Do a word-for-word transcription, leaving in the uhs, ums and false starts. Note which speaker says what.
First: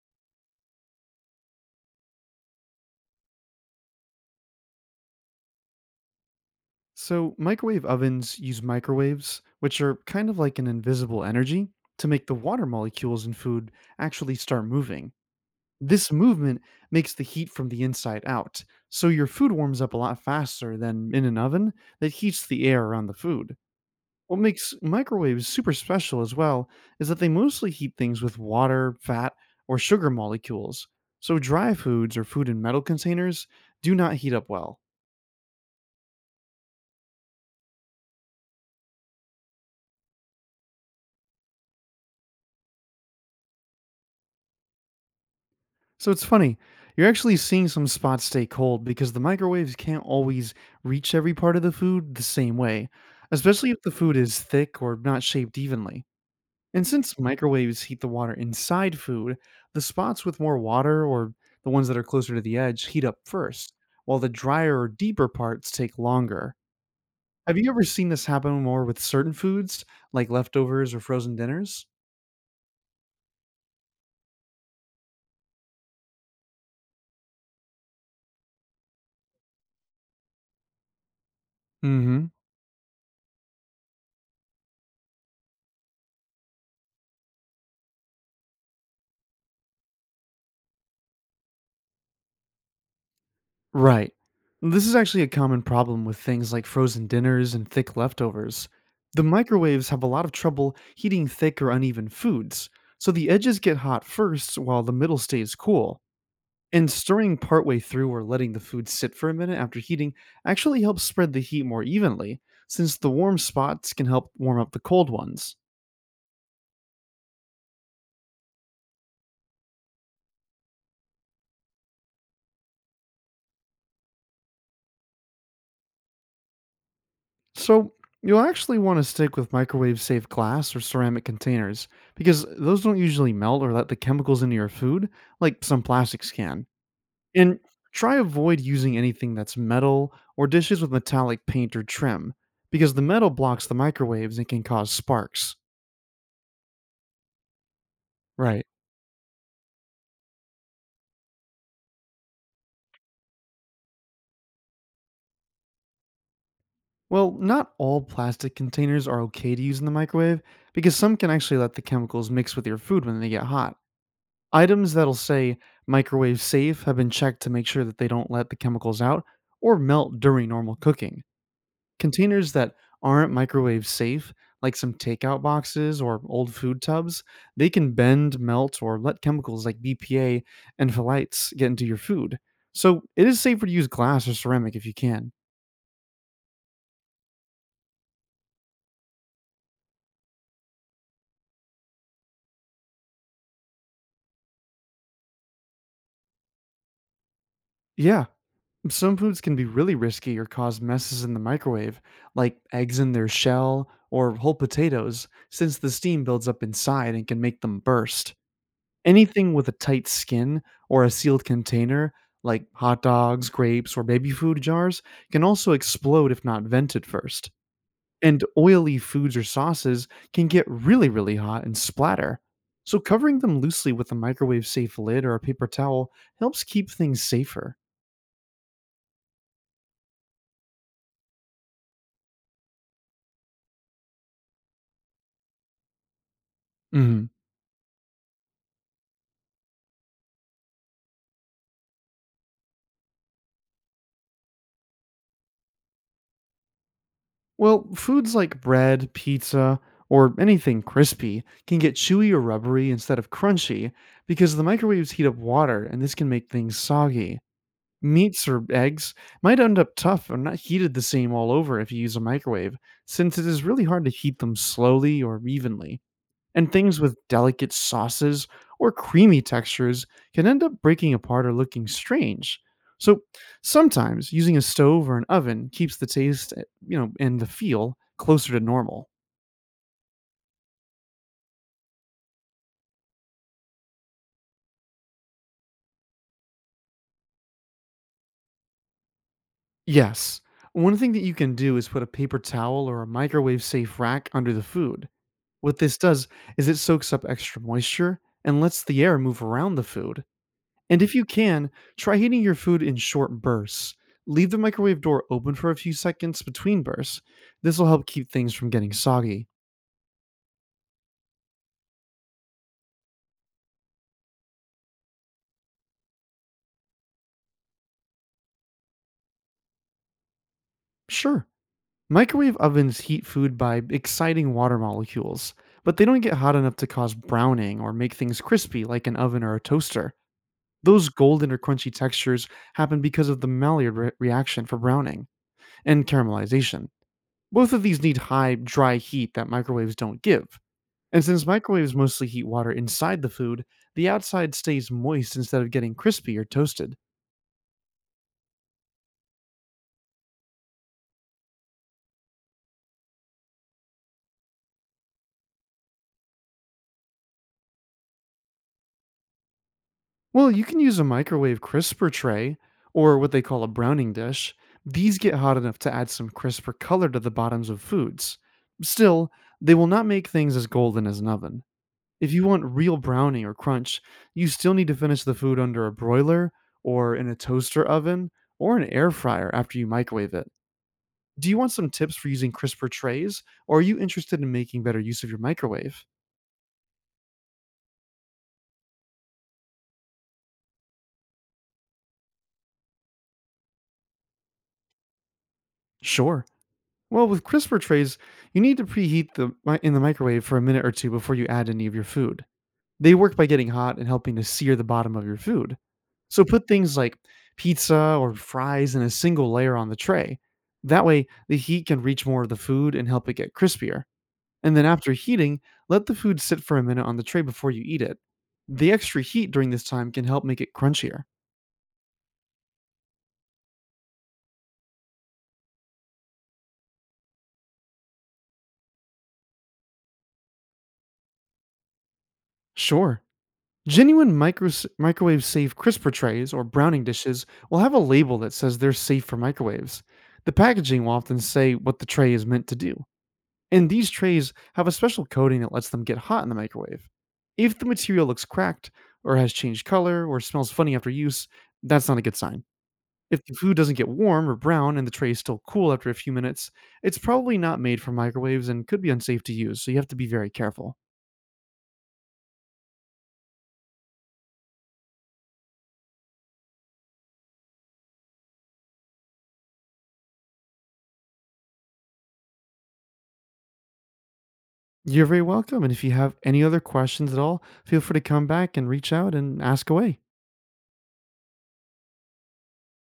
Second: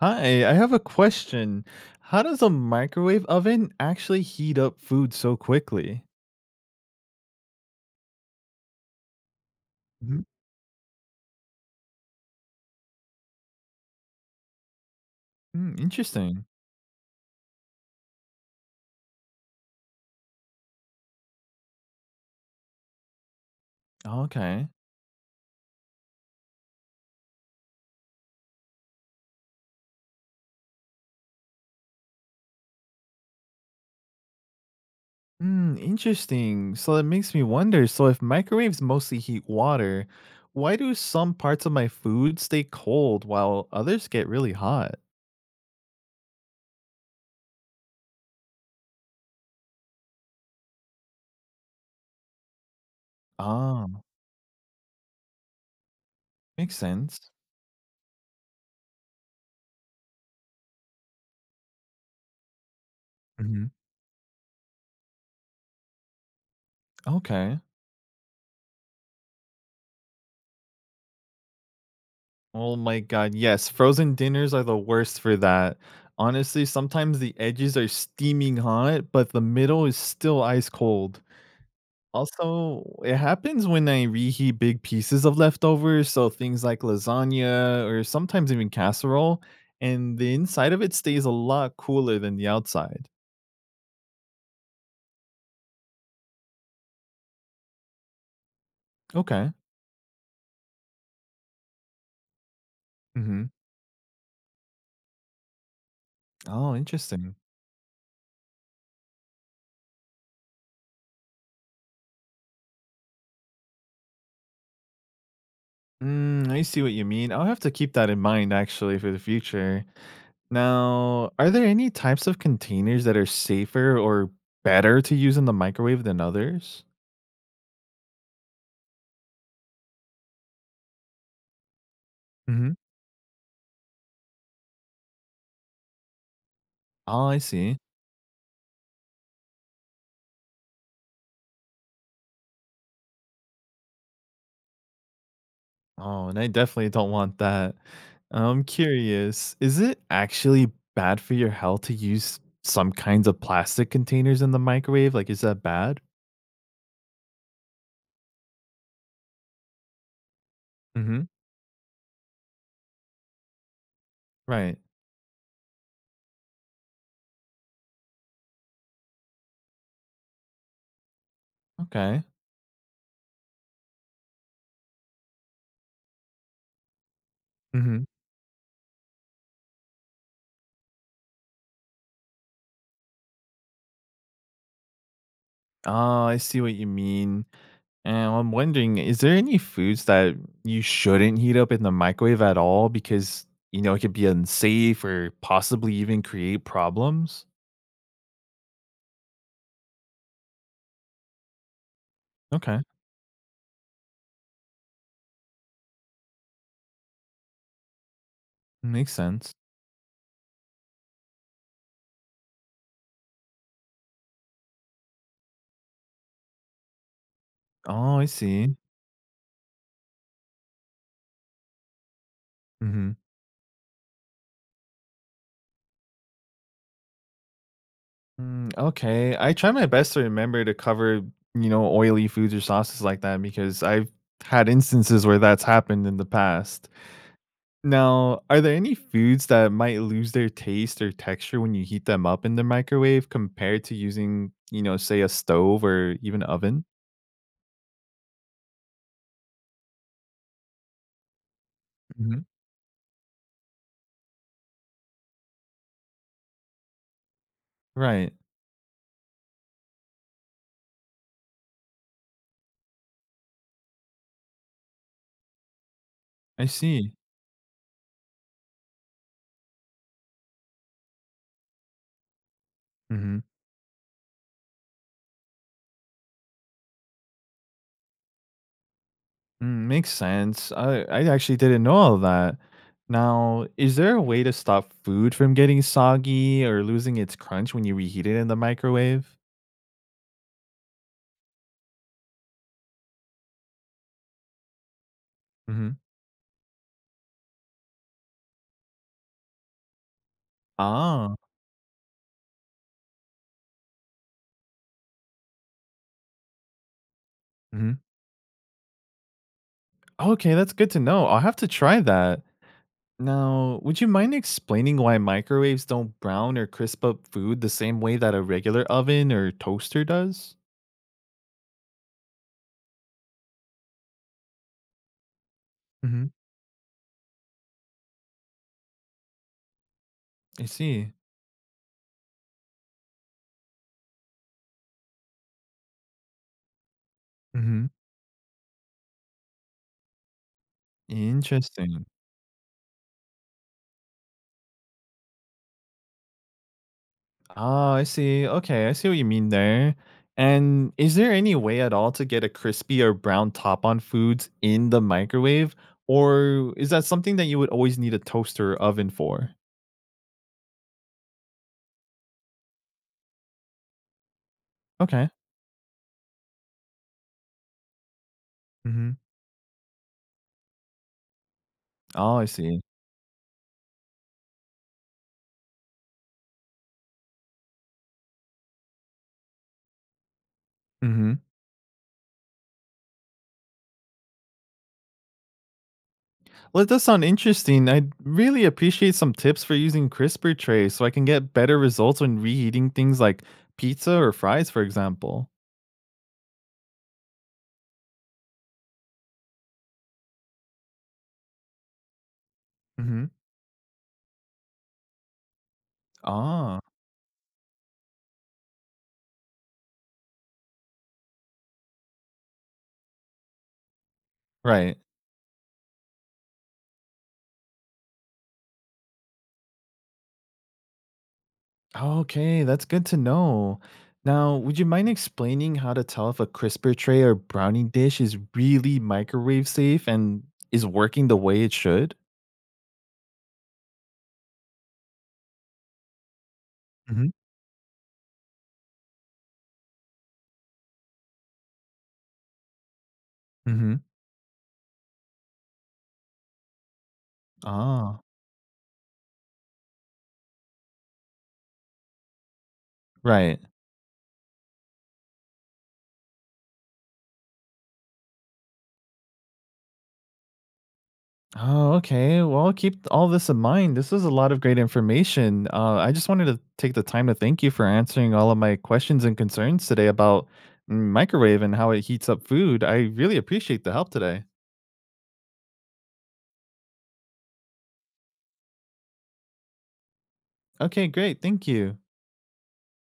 Speaker 1: Hi, I have a question. How does a microwave oven actually heat up food so quickly?
Speaker 2: So, microwave ovens use microwaves, which are
Speaker 1: Mhm.
Speaker 2: kind of like an invisible energy, to make the water molecules in food actually start moving.
Speaker 1: Mm,
Speaker 2: This
Speaker 1: interesting.
Speaker 2: movement makes the heat from the inside out, so your food warms up a lot faster than in an oven that heats the air around the food. What
Speaker 1: Okay.
Speaker 2: makes microwaves super special as well is that they mostly heat things with water, fat, or sugar molecules. So, dry foods or food in metal containers do not heat up well.
Speaker 1: Mm, interesting. So that makes me wonder. So if microwaves mostly heat water, why do some parts of my food stay cold while others get really hot?
Speaker 2: So it's funny. You're actually seeing some spots stay cold because the microwaves can't always reach every part of the food the same way, especially if the
Speaker 1: Ah,
Speaker 2: food is thick or not shaped evenly.
Speaker 1: makes
Speaker 2: And since
Speaker 1: sense.
Speaker 2: microwaves heat the water inside food, the spots with more water or the ones that are closer to the edge heat up
Speaker 1: Mhm.
Speaker 2: first, while the drier or deeper parts take longer. Have
Speaker 1: Okay.
Speaker 2: you ever seen this happen more with certain foods, like leftovers or frozen dinners?
Speaker 1: Oh my god, yes. Frozen dinners are the worst for that. Honestly, sometimes the edges are steaming hot, but the middle is still ice cold.
Speaker 2: Mm hmm.
Speaker 1: Also, it happens when I reheat big pieces of leftovers, so things like lasagna or sometimes even casserole, and the inside of it stays a lot cooler than the outside.
Speaker 2: Right. This is actually a common problem with things like frozen dinners and thick leftovers. The
Speaker 1: Okay.
Speaker 2: microwaves have a lot of trouble heating thick or uneven foods, so the
Speaker 1: Mhm.
Speaker 2: edges get hot first while the middle stays cool.
Speaker 1: Oh,
Speaker 2: And
Speaker 1: interesting.
Speaker 2: stirring partway through or letting the food sit for a minute after heating actually helps spread the heat more evenly, since the warm spots can help warm up the cold ones.
Speaker 1: Mm, I see what you mean. I'll have to keep that in mind actually for the future. Now, are there any types of containers that are safer or better to use in the microwave than others?
Speaker 2: So you'll actually want to stick with microwave safe glass or ceramic containers because
Speaker 1: Hmm
Speaker 2: those don't usually melt or let the chemicals into your food like some plastics can.
Speaker 1: Oh, I
Speaker 2: And
Speaker 1: see.
Speaker 2: try avoid using anything that's metal or dishes with metallic paint or trim because the metal blocks the microwaves and can cause sparks.
Speaker 1: Oh, and I definitely don't want that. I'm
Speaker 2: Right.
Speaker 1: curious, is it actually bad for your health to use some kinds of plastic containers in the microwave? Like, is that bad?
Speaker 2: Well, not all plastic containers are okay to use in the microwave because some
Speaker 1: Hmm.
Speaker 2: can actually let the chemicals mix with your food when they get hot.
Speaker 1: Right.
Speaker 2: Items that'll say "microwave safe" have been checked to make sure that they don't let the chemicals out or melt during normal cooking.
Speaker 1: Okay.
Speaker 2: Containers that aren't microwave safe, like some takeout boxes or old food tubs, they can
Speaker 1: Hmm.
Speaker 2: bend, melt, or let chemicals like B P A and phthalates get into your food. So it is safer to use glass or ceramic if you can.
Speaker 1: Oh, I see what you mean. And I'm wondering, is there any foods that you shouldn't heat up in the microwave at all because, you know, it could be unsafe or possibly even create problems?
Speaker 2: Yeah, some foods can be really risky or cause messes in the microwave, like
Speaker 1: Okay,
Speaker 2: eggs in their shell or whole potatoes, since the steam builds up inside and can make them burst.
Speaker 1: makes sense.
Speaker 2: Anything with a tight skin or a sealed container, like hot dogs, grapes, or baby food jars, can also explode if not vented first.
Speaker 1: Oh, I
Speaker 2: And
Speaker 1: see.
Speaker 2: oily foods or sauces can get really, really hot and splatter. So,
Speaker 1: Hmm.
Speaker 2: covering them loosely with a microwave safe lid or a paper towel helps keep things safer.
Speaker 1: Mm, okay, I try my best to remember to cover, you know, oily foods or sauces like that because I've had instances where that's happened in the past.
Speaker 2: Mhm.
Speaker 1: Now, are there any foods that might lose their taste or texture when you heat them up in the microwave compared to using, you know, say a stove or even oven?
Speaker 2: Well, foods like bread, pizza, or anything crispy can get chewy or
Speaker 1: Mhm.
Speaker 2: rubbery instead of crunchy because the microwaves heat up water and this can make things soggy.
Speaker 1: Right.
Speaker 2: Meats or eggs might end up tough or not heated the same all over if you use a microwave, since it is really hard to heat them slowly or evenly,
Speaker 1: I
Speaker 2: and things
Speaker 1: see.
Speaker 2: with delicate sauces or creamy textures can end up breaking apart or looking strange. So
Speaker 1: Mhm.
Speaker 2: sometimes using a stove or an oven keeps the taste, eh, you know, and the feel closer to normal.
Speaker 1: Mm, makes sense. I I actually didn't know all that. Now, is there a way to stop food from getting soggy or losing its crunch when you reheat it in the microwave?
Speaker 2: Yes, one thing that you can do is put a paper towel or a microwave safe rack under the food. What this
Speaker 1: Mhm.
Speaker 2: does is it soaks up extra moisture and lets the air move around the food. And if you
Speaker 1: Ah.
Speaker 2: can, try heating your food in short bursts. Leave the microwave door open for a few seconds between bursts. This will
Speaker 1: Mhm.
Speaker 2: help keep things from getting soggy.
Speaker 1: Okay, that's good to know. I'll have to try that. Now, would you mind explaining why microwaves don't brown or crisp up food the same way that a regular oven or toaster does?
Speaker 2: Sure, microwave ovens heat food by exciting water molecules, but they don't
Speaker 1: Hmm.
Speaker 2: get hot enough to cause browning or make things crispy like an oven or a toaster.
Speaker 1: I
Speaker 2: Those
Speaker 1: see.
Speaker 2: golden or crunchy textures happen because of the Maillard re- reaction for browning and caramelization. Both of
Speaker 1: Hmm.
Speaker 2: these need high, dry heat that microwaves don't give. And since microwaves
Speaker 1: Interesting.
Speaker 2: mostly heat water inside the food, the outside stays moist instead of getting crispy or toasted.
Speaker 1: Ah, I see. Okay, I see what you mean there. And is there any way at all to get a crispy or brown top on foods in the microwave? Or is that something that you would always need a toaster or oven for?
Speaker 2: Well, you can use a microwave crisper tray, or what they call a browning dish. These
Speaker 1: Okay.
Speaker 2: get hot enough to add some crisper color to the bottoms of foods.
Speaker 1: Hmm.
Speaker 2: Still, they will not make things as golden as an oven. If
Speaker 1: Oh,
Speaker 2: you
Speaker 1: I
Speaker 2: want
Speaker 1: see.
Speaker 2: real browning or crunch, you still need to finish the food under a broiler, or in a toaster oven, or an air fryer after you microwave it. Do you want some tips for using CRISPR trays, or are you interested in making better use of your microwave?
Speaker 1: Well, it does sound interesting. I'd really appreciate some tips for using CRISPR trays so I can get better results when reheating things like pizza or fries, for example.
Speaker 2: Sure. Well, with CRISPR trays, you need to preheat the mi- in the microwave for a minute or two before you add any of your food. They
Speaker 1: Hmm.
Speaker 2: work by getting hot and helping to sear the bottom of your food. So put
Speaker 1: Ah,
Speaker 2: things like pizza or fries in a single layer on the tray. That way, the heat can reach more of the food and help it get crispier. And then
Speaker 1: right.
Speaker 2: after heating, let the food sit for a minute on the tray before you eat it. The extra heat during this time can help make it crunchier.
Speaker 1: Okay, that's good to know. Now, would you mind explaining how to tell if a CRISPR tray or brownie dish is really microwave safe and is working the way it should?
Speaker 2: Sure. Genuine micro- microwave safe crisper trays or browning
Speaker 1: Hmm.
Speaker 2: dishes will have a label that says they're safe for microwaves. The packaging will often say what the tray is meant to do, and
Speaker 1: Mm-hmm.
Speaker 2: these trays have a special coating that lets them get hot in the microwave. If the
Speaker 1: Ah,
Speaker 2: material looks cracked, or has changed color, or smells funny after use, that's not a good sign. If the
Speaker 1: right.
Speaker 2: food doesn't get warm or brown and the tray is still cool after a few minutes, it's probably not made for microwaves and could be unsafe to use, so you have to be very careful.
Speaker 1: Oh, okay. Well, keep all this in mind. This is a lot of great information. Uh, I just wanted to take the time to thank you for answering all of my questions and concerns today about mm, microwave and how it heats up food. I really appreciate the help today.
Speaker 2: You're very welcome, and if you have any other questions at all, feel free to come back and reach out and ask away.
Speaker 1: Okay, great. Thank you.